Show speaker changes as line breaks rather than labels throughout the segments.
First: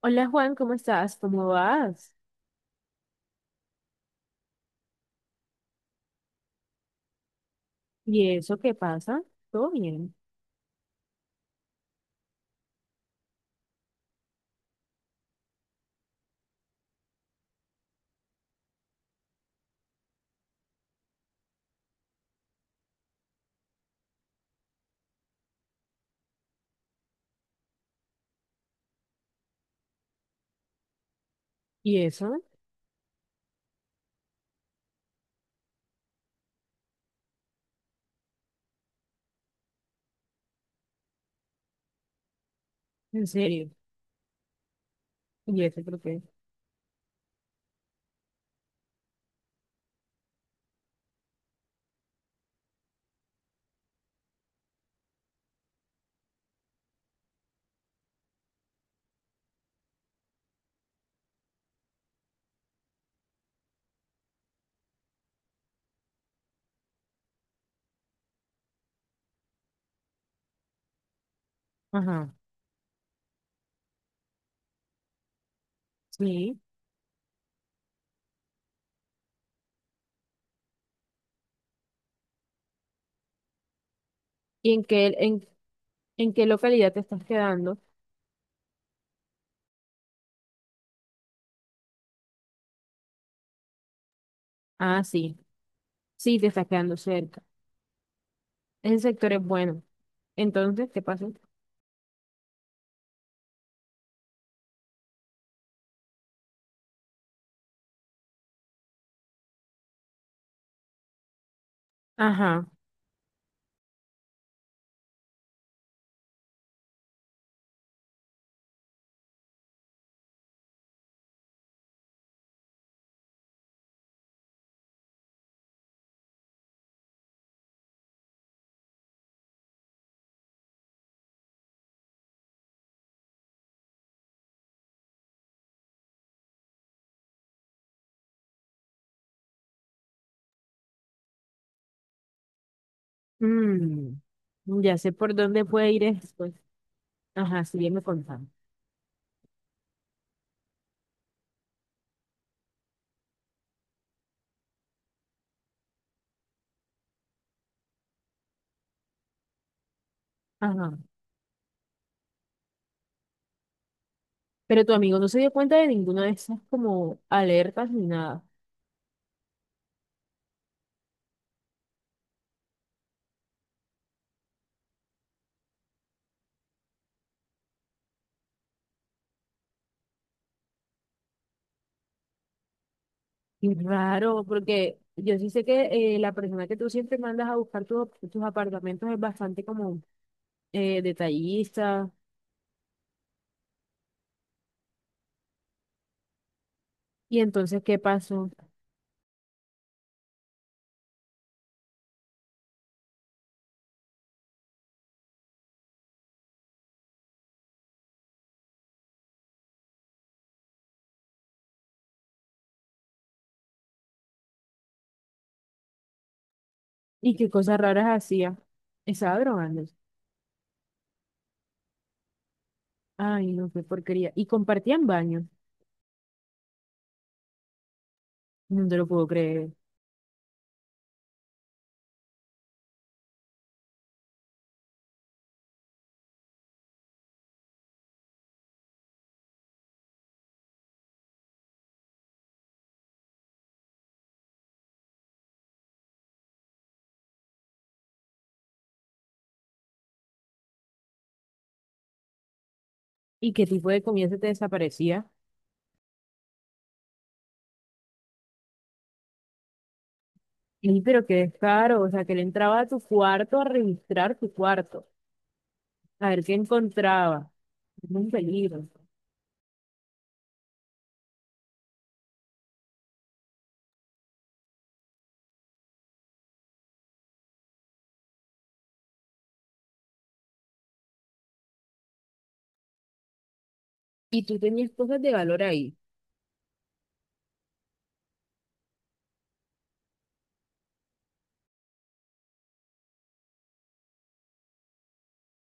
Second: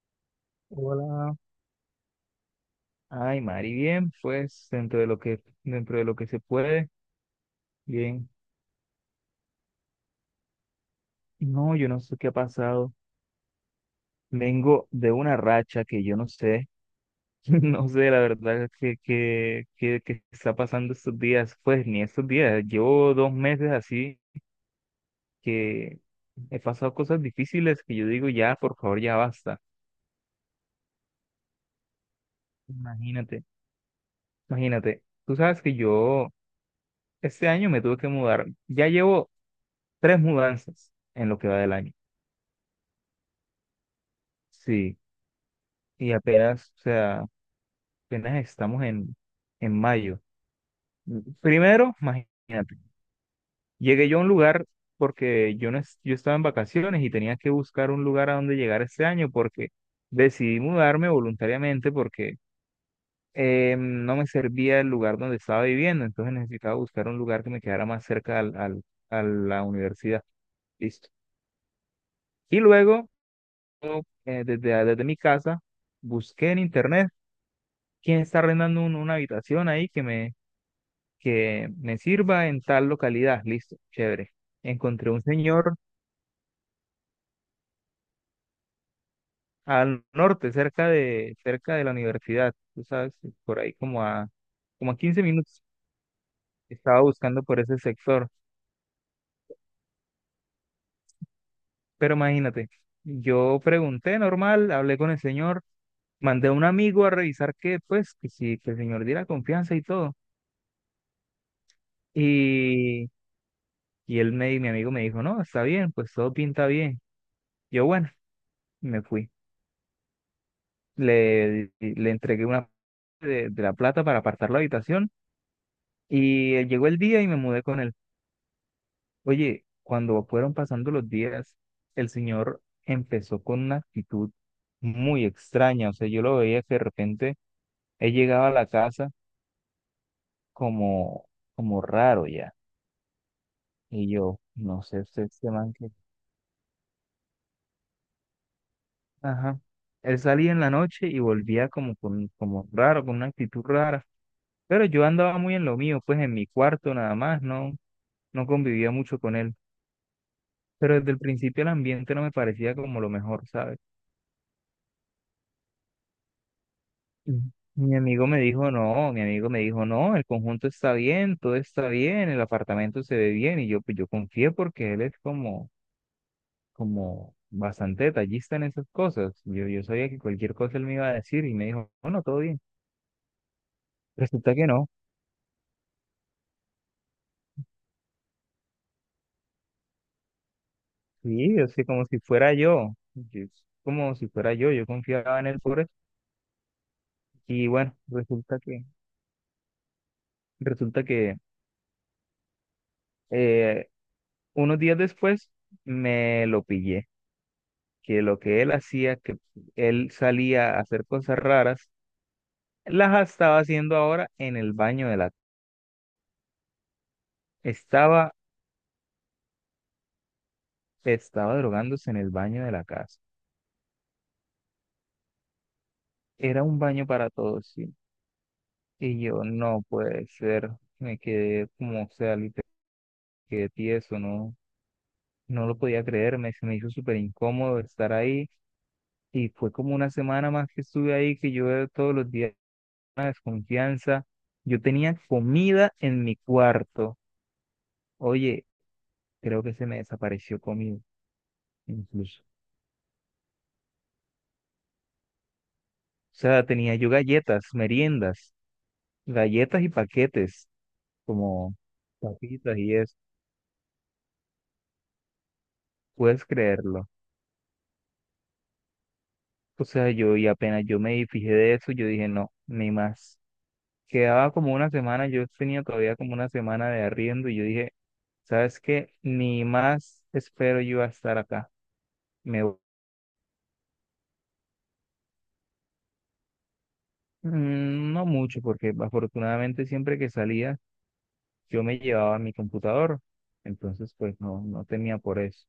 Hola, Juan, ¿cómo estás?
Hola.
¿Cómo vas?
Ay, Mari, bien, pues dentro de lo que se puede, bien.
¿Y eso qué pasa? ¿Todo bien?
No, yo no sé qué ha pasado. Vengo de una racha que yo no sé, no sé la verdad que está pasando estos días, pues ni estos días. Llevo 2 meses así que he pasado cosas difíciles que yo digo ya, por favor, ya basta.
¿Y eso?
Imagínate, imagínate. Tú sabes que yo este año me tuve que mudar. Ya llevo tres mudanzas en lo que va del año.
¿En serio?
Sí.
¿Y eso por
Y
qué?
apenas, o sea, apenas estamos en, mayo. Primero, imagínate, llegué yo a un lugar porque yo, no, yo estaba en vacaciones y tenía que buscar un lugar a donde llegar este año porque decidí mudarme voluntariamente porque no me servía el lugar donde estaba viviendo, entonces necesitaba buscar un lugar que me quedara más cerca al, a la universidad. Listo.
Ajá,
Y luego, yo, desde mi casa, busqué
sí.
en internet quién está arrendando una habitación ahí que me sirva en tal localidad. Listo, chévere.
¿Y
Encontré un señor
en qué localidad te estás quedando?
al norte, cerca de la universidad, tú sabes, por ahí como a
Ah,
15
sí.
minutos.
Sí, te estás quedando
Estaba
cerca.
buscando por ese sector.
Ese sector es bueno. Entonces, ¿qué pasa?
Pero imagínate, yo pregunté normal, hablé con el señor, mandé a un amigo a revisar que, pues, que si que el señor diera confianza y todo.
Ajá.
Y, y mi amigo me dijo, no, está bien, pues todo pinta bien. Yo, bueno, me fui. Le entregué una parte de la plata para apartar la habitación y llegó el día y me mudé con él. Oye, cuando fueron pasando los días, el señor empezó con una actitud muy extraña, o sea, yo lo veía que de repente él llegaba a la casa como, como raro ya, y
Mm,
yo, no
ya
sé,
sé
este,
por
este
dónde
man que...
puede ir después. Ajá, sí, ya me contaron.
Ajá. Él salía en la noche y volvía como, como raro, con una actitud rara, pero yo andaba muy en lo mío, pues en mi cuarto nada más, ¿no? No convivía mucho con él,
Ajá.
pero desde el principio el ambiente no me parecía como lo mejor, ¿sabes?
Pero tu amigo no se dio cuenta de ninguna de esas como
Mm.
alertas
Mi
ni
amigo me
nada.
dijo, no, el conjunto está bien, todo está bien, el apartamento se ve bien, y yo, pues yo confié porque él es como bastante detallista en esas cosas. Yo sabía que cualquier cosa él me iba a decir y me dijo, bueno, todo bien.
Y raro,
Resulta que no,
porque yo sí sé que la persona que tú siempre mandas a buscar tus apartamentos es bastante como
sí, o sea,
detallista.
como si fuera yo, yo confiaba en él por eso.
Y
Y
entonces,
bueno,
¿qué pasó?
resulta que eh, unos días después me lo pillé, que lo que él hacía, que él salía a hacer cosas raras, las estaba haciendo ahora en el baño. De la
¿Y qué cosas raras
Estaba,
hacía? Estaba drogándose.
estaba drogándose en el baño de la casa.
Ay, no, qué porquería. Y compartían baño.
Era un baño para todos, sí.
No te lo
Y
puedo
yo,
creer.
no puede ser, me quedé como, o sea, literal, quedé tieso, no, no lo podía creer, se me hizo súper incómodo estar ahí. Y fue como una semana más que estuve ahí, que yo todos los días desconfianza. Yo tenía comida en mi cuarto. Oye, creo que se me desapareció comida, incluso.
¿Y qué tipo de comida se te desaparecía?
O sea, tenía yo galletas, meriendas, galletas y paquetes,
Sí, pero qué
como
descaro. O sea, que él
papitas
entraba a
y
tu
eso.
cuarto a registrar tu cuerpo, a ver
Puedes
qué
creerlo.
encontraba. Es un peligro.
O sea, yo y apenas yo me fijé de eso, yo dije, no, ni más. Quedaba como una semana, yo tenía todavía como una semana de arriendo y yo dije, ¿sabes qué? Ni más espero yo a estar acá. Me
Y tú tenías cosas de valor ahí.
Mm, no mucho, porque afortunadamente siempre que salía yo me llevaba mi computador, entonces pues no, no temía por eso,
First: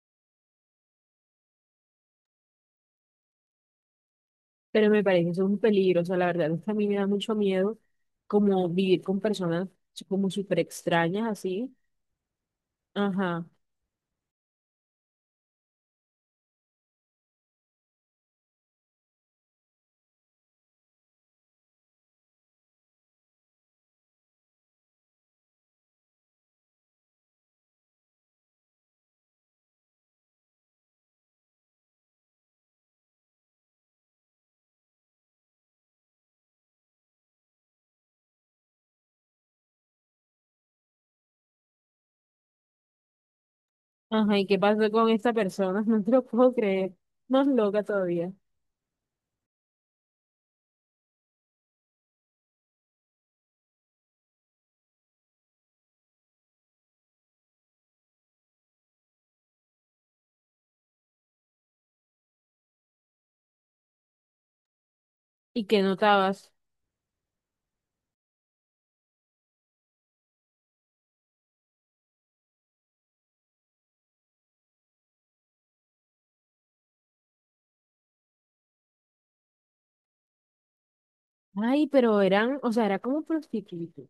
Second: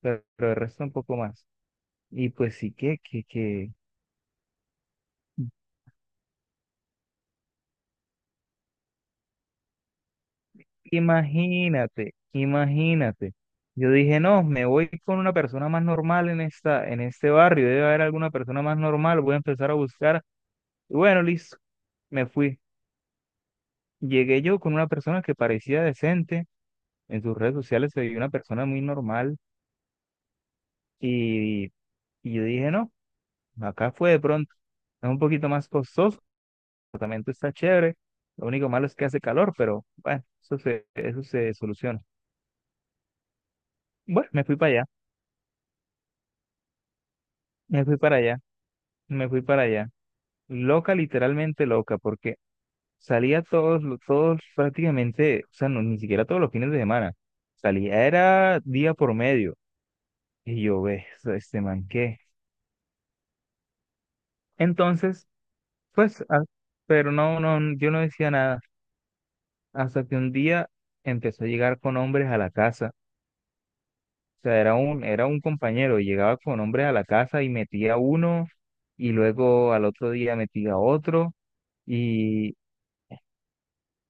pero el resto un poco más. Y pues sí
Pero me parece eso un peligro, o sea, la verdad es que a mí me da mucho miedo como vivir con personas como súper extrañas así.
imagínate, imagínate.
Ajá,
Yo dije, no, me voy con una persona más normal en en este barrio, debe haber alguna persona más normal, voy a empezar a buscar. Y bueno, listo, me fui. Llegué yo con una persona que parecía decente, en sus redes sociales se veía una persona muy normal. Y, y yo dije, no, acá fue de pronto. Es un poquito más costoso, el apartamento está chévere. Lo único malo es que hace calor, pero bueno, eso se soluciona. Bueno,
ajá, ¿y qué pasó con esta persona? No te lo puedo creer, más loca
me fui para
todavía.
allá, me fui para allá. Loca, literalmente loca, porque salía todos prácticamente, o sea, no, ni siquiera todos los fines de semana. Salía, era día por medio. Y yo, ve, este man, ¿qué? Entonces,
¿Y qué
pues, ah,
notabas?
pero no, no, yo no decía nada. Hasta que un día empezó a llegar con hombres a la casa. O sea, era un compañero, llegaba con hombres a la casa y metía uno, y luego al otro día metía otro,
Ay, pero eran,
y
o sea, era como prostituto.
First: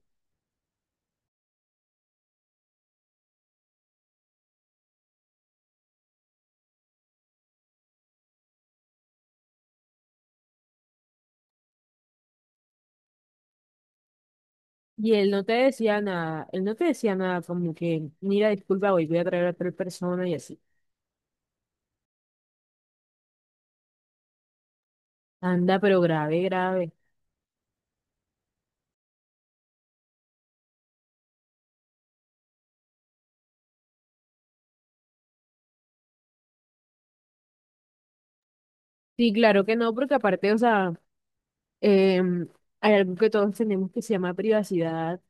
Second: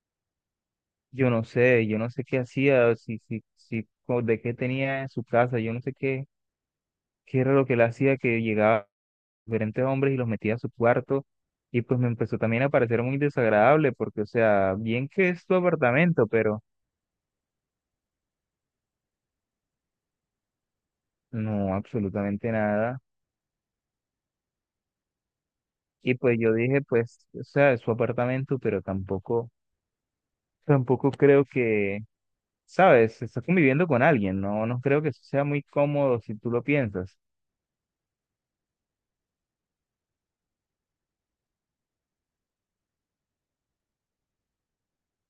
yo no sé qué hacía, si, si, si, co- de qué tenía en su casa, yo no sé qué era lo que él hacía, que llegaba diferentes hombres y los metía a su cuarto, y pues me empezó también a parecer muy desagradable, porque, o sea, bien
Y
que
él no
es
te
tu
decía
apartamento,
nada,
pero
él no te decía nada como que, mira, disculpa, hoy voy a traer a tal persona y así.
no, absolutamente nada.
Anda, pero
Y pues
grave,
yo dije,
grave.
pues, o sea, es su apartamento, pero tampoco creo que, sabes, está conviviendo con alguien, no, no creo que eso sea muy cómodo si tú lo piensas.
Sí, claro que no, porque aparte, o sea, em, hay algo que todos tenemos que se llama privacidad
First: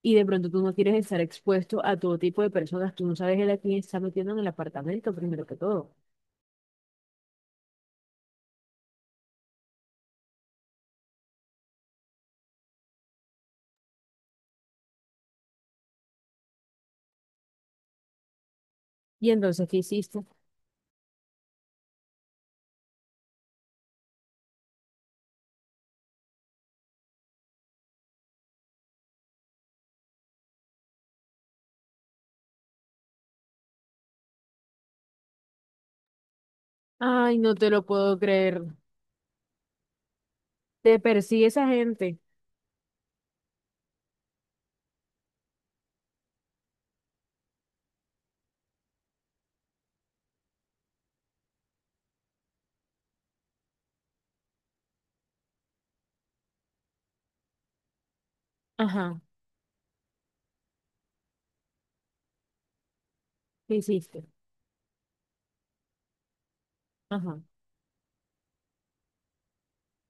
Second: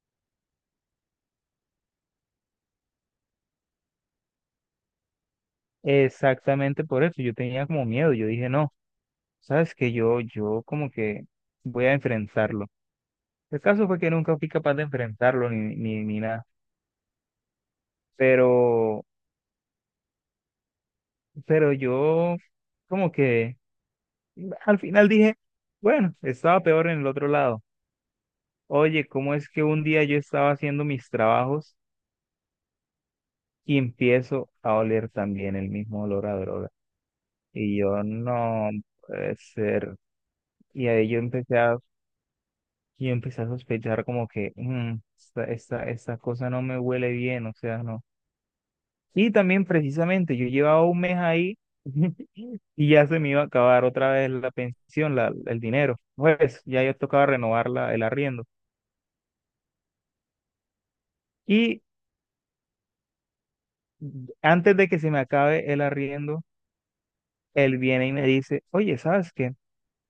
y de pronto tú no quieres estar expuesto a todo tipo de personas, tú no sabes el a quién está metiendo en el apartamento, primero que todo.
Exactamente por eso, yo tenía como miedo, yo dije, no, sabes que yo como que voy a enfrentarlo. El caso fue que nunca fui capaz de enfrentarlo ni nada, pero,
Y entonces, ¿qué hiciste?
pero yo como que al final dije, bueno, estaba peor en el otro lado. Oye, ¿cómo es que un día yo estaba haciendo mis trabajos y empiezo a oler también el mismo olor a droga?
Ay, no te
Y
lo
yo,
puedo creer.
no puede ser. Y
Te
ahí yo
persigue
empecé
esa
a,
gente.
yo empecé a sospechar como que "Mm, esta cosa no me huele bien, o sea, no. Y también precisamente yo llevaba un mes ahí y ya se me iba a acabar otra vez la pensión, el dinero. Pues ya yo tocaba renovar el arriendo.
Ajá,
Y
¿qué hiciste?
antes de que se me acabe el arriendo,
Ajá.
él viene y me dice, oye, ¿sabes qué?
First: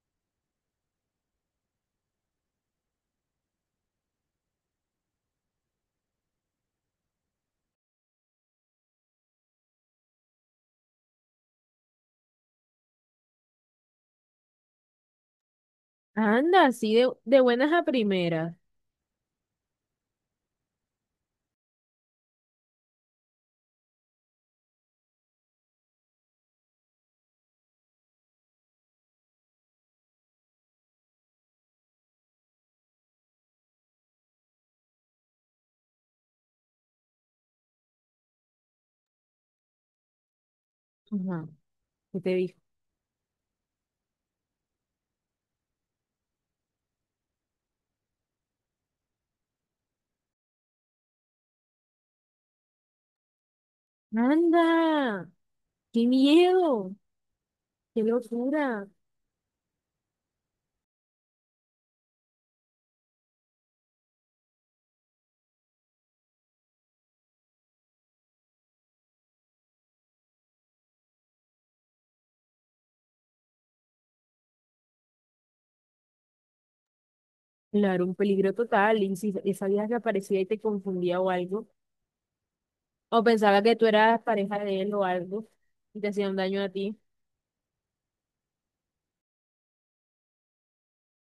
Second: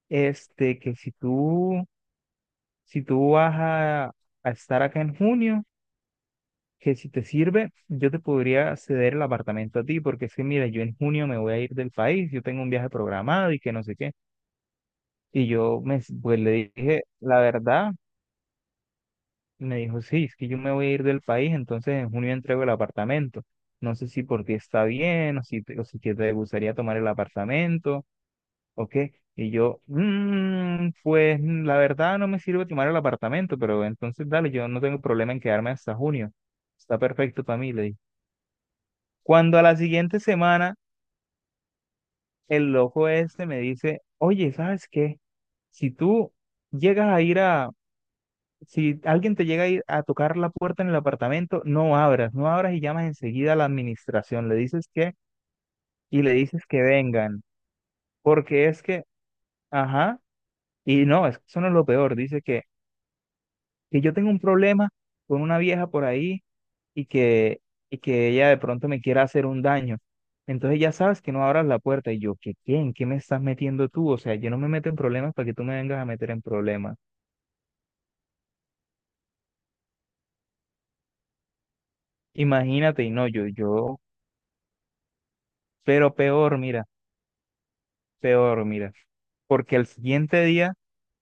Este, que si tú vas a estar acá en junio, que si te sirve, yo te podría ceder el apartamento a ti, porque es que, mira, yo en junio me voy a ir del país, yo tengo un viaje programado y que no sé qué. Y yo, pues
Anda,
le
así
dije, la
de buenas a
verdad,
primeras.
y me dijo, sí, es que yo me voy a ir del país, entonces en junio entrego el apartamento. No sé si por ti está bien, o si que te gustaría tomar el apartamento, ¿ok? Y yo, "Mm, pues la verdad no me sirve tomar el apartamento, pero entonces dale, yo no tengo problema en quedarme hasta junio. Está perfecto para mí, le dije. Cuando a la siguiente semana
Ajá, ¿qué te dijo?
el loco este me dice, oye, ¿sabes qué? Si tú llegas a ir a, si alguien te llega a ir a tocar la puerta en el apartamento, no abras, no abras y llamas enseguida a la administración,
Anda, qué
y le dices que
miedo,
vengan,
qué
porque es
locura.
que, ajá, y no, eso no es lo peor, dice que yo tengo un problema con una vieja por ahí y que, y que ella de pronto me quiera hacer un daño. Entonces ya sabes que no abras la puerta. Y yo, ¿qué quién? ¿Qué me estás metiendo tú? O sea, yo no me meto en problemas para que tú me vengas a meter en problemas.
Claro, un peligro total. ¿Y si esa vieja que aparecía y te confundía o algo,
Imagínate, y
o
no, yo,
pensaba que tú
yo,
eras pareja de él o algo, y te
pero
hacía un
peor,
daño a
mira,
ti?
peor, mira. Porque el siguiente día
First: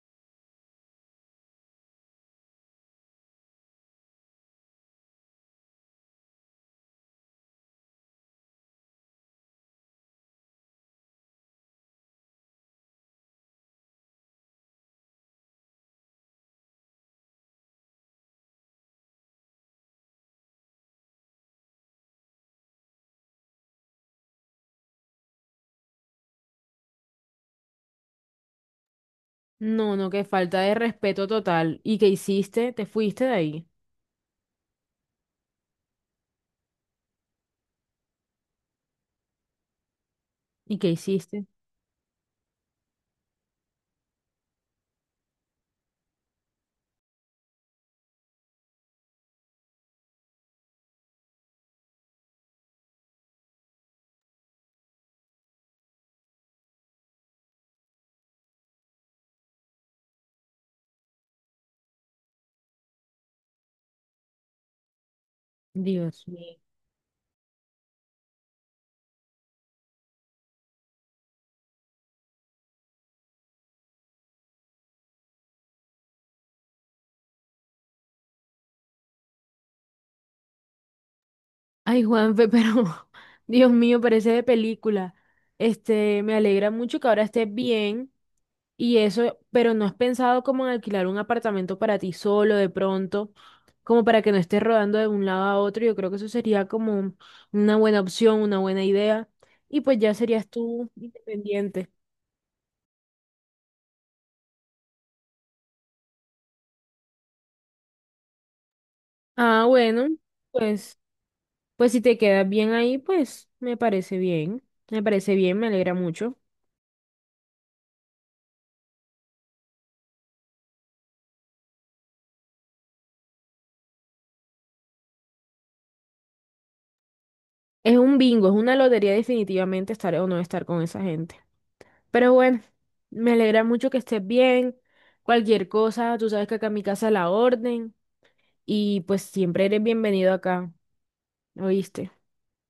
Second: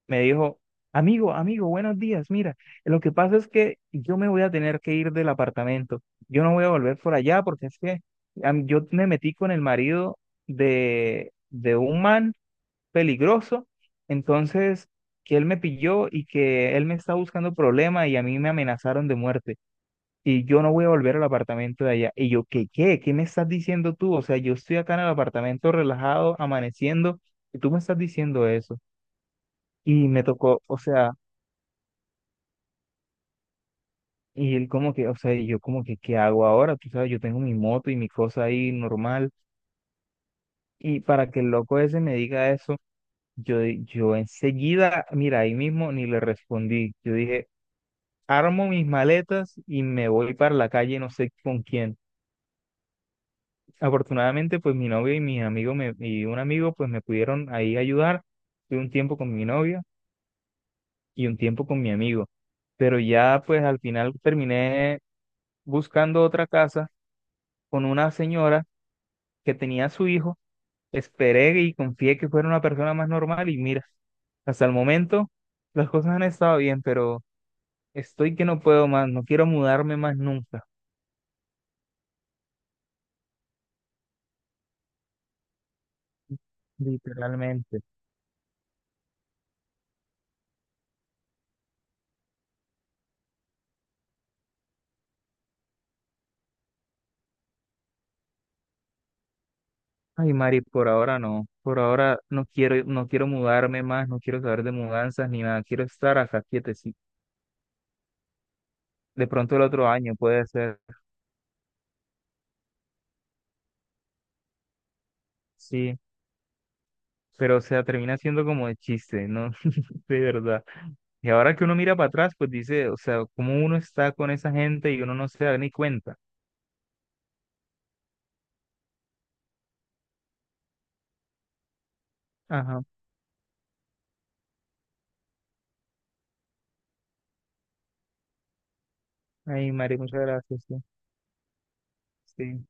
me dijo, amigo, amigo, buenos días, mira, lo que pasa es que yo me voy a tener que ir del apartamento, yo no voy a volver por allá porque es que yo me metí con el marido de un man peligroso, entonces que él me pilló y que él me está buscando problema y a mí me amenazaron de muerte. Y yo no voy a volver al apartamento de allá. Y yo, ¿qué, qué? ¿Qué me estás diciendo tú? O sea, yo estoy acá en el apartamento relajado, amaneciendo, y tú me estás diciendo eso.
No,
Y
no,
me
qué falta
tocó,
de
o sea,
respeto total. ¿Y qué hiciste? ¿Te fuiste de ahí?
y él como que, o sea, y yo como que, ¿qué hago ahora? Tú sabes, yo tengo mi moto y mi cosa ahí normal.
¿Y qué
Y para que
hiciste?
el loco ese me diga eso, yo enseguida, mira, ahí mismo ni le respondí. Yo dije, armo mis maletas y me voy para la calle, no sé con quién. Afortunadamente, pues mi novia y mis amigos y un amigo, pues me pudieron ahí ayudar. Fui un tiempo con mi novia y un tiempo con mi amigo. Pero ya, pues al final terminé buscando
Dios
otra
mío.
casa con una señora que tenía a su hijo. Esperé y confié que fuera una persona más normal y mira, hasta el momento las cosas han estado bien, pero estoy que no puedo más, no quiero mudarme más nunca,
Ay, Juanfe, pero Dios mío, parece de película. Este, me alegra mucho que ahora estés
literalmente.
bien y eso, pero ¿no has pensado como en alquilar un apartamento para ti solo de pronto, como para que no estés rodando de un lado a otro? Yo creo que eso sería como un- una buena opción, una buena idea y pues ya
Ay,
serías
Mari, por
tú
ahora no, por
independiente.
ahora no quiero mudarme más, no quiero saber de mudanzas ni nada, quiero estar acá quietecito. De pronto el
Ah,
otro
bueno,
año puede ser,
pues pues si te quedas bien ahí, pues me parece bien. Me parece bien, me alegra
sí,
mucho.
pero o sea, termina siendo como de chiste, ¿no? De verdad. Y ahora que uno mira para atrás, pues dice, o sea, como uno está con esa gente y uno no se da ni cuenta.
Es un bingo, es una lotería definitivamente estar o no estar con esa gente. Pero bueno,
Ajá.
me alegra mucho que estés bien. Cualquier cosa, tú sabes que acá en mi casa la orden y pues siempre
Ay,
eres
Mari, muchas
bienvenido
gracias.
acá,
Sí,
¿oíste?
sí.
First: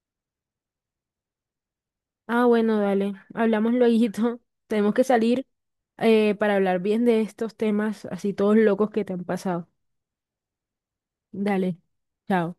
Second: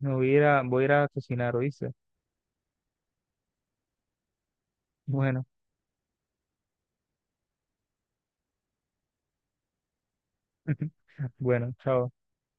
Me voy a ir a, voy a ir a cocinar, ¿oíste?
Ah, bueno, dale, hablamos lueguito. Tenemos que salir
Bueno,
para hablar bien de estos temas así todos locos que te han pasado.
bueno,
Dale,
chao.
chao.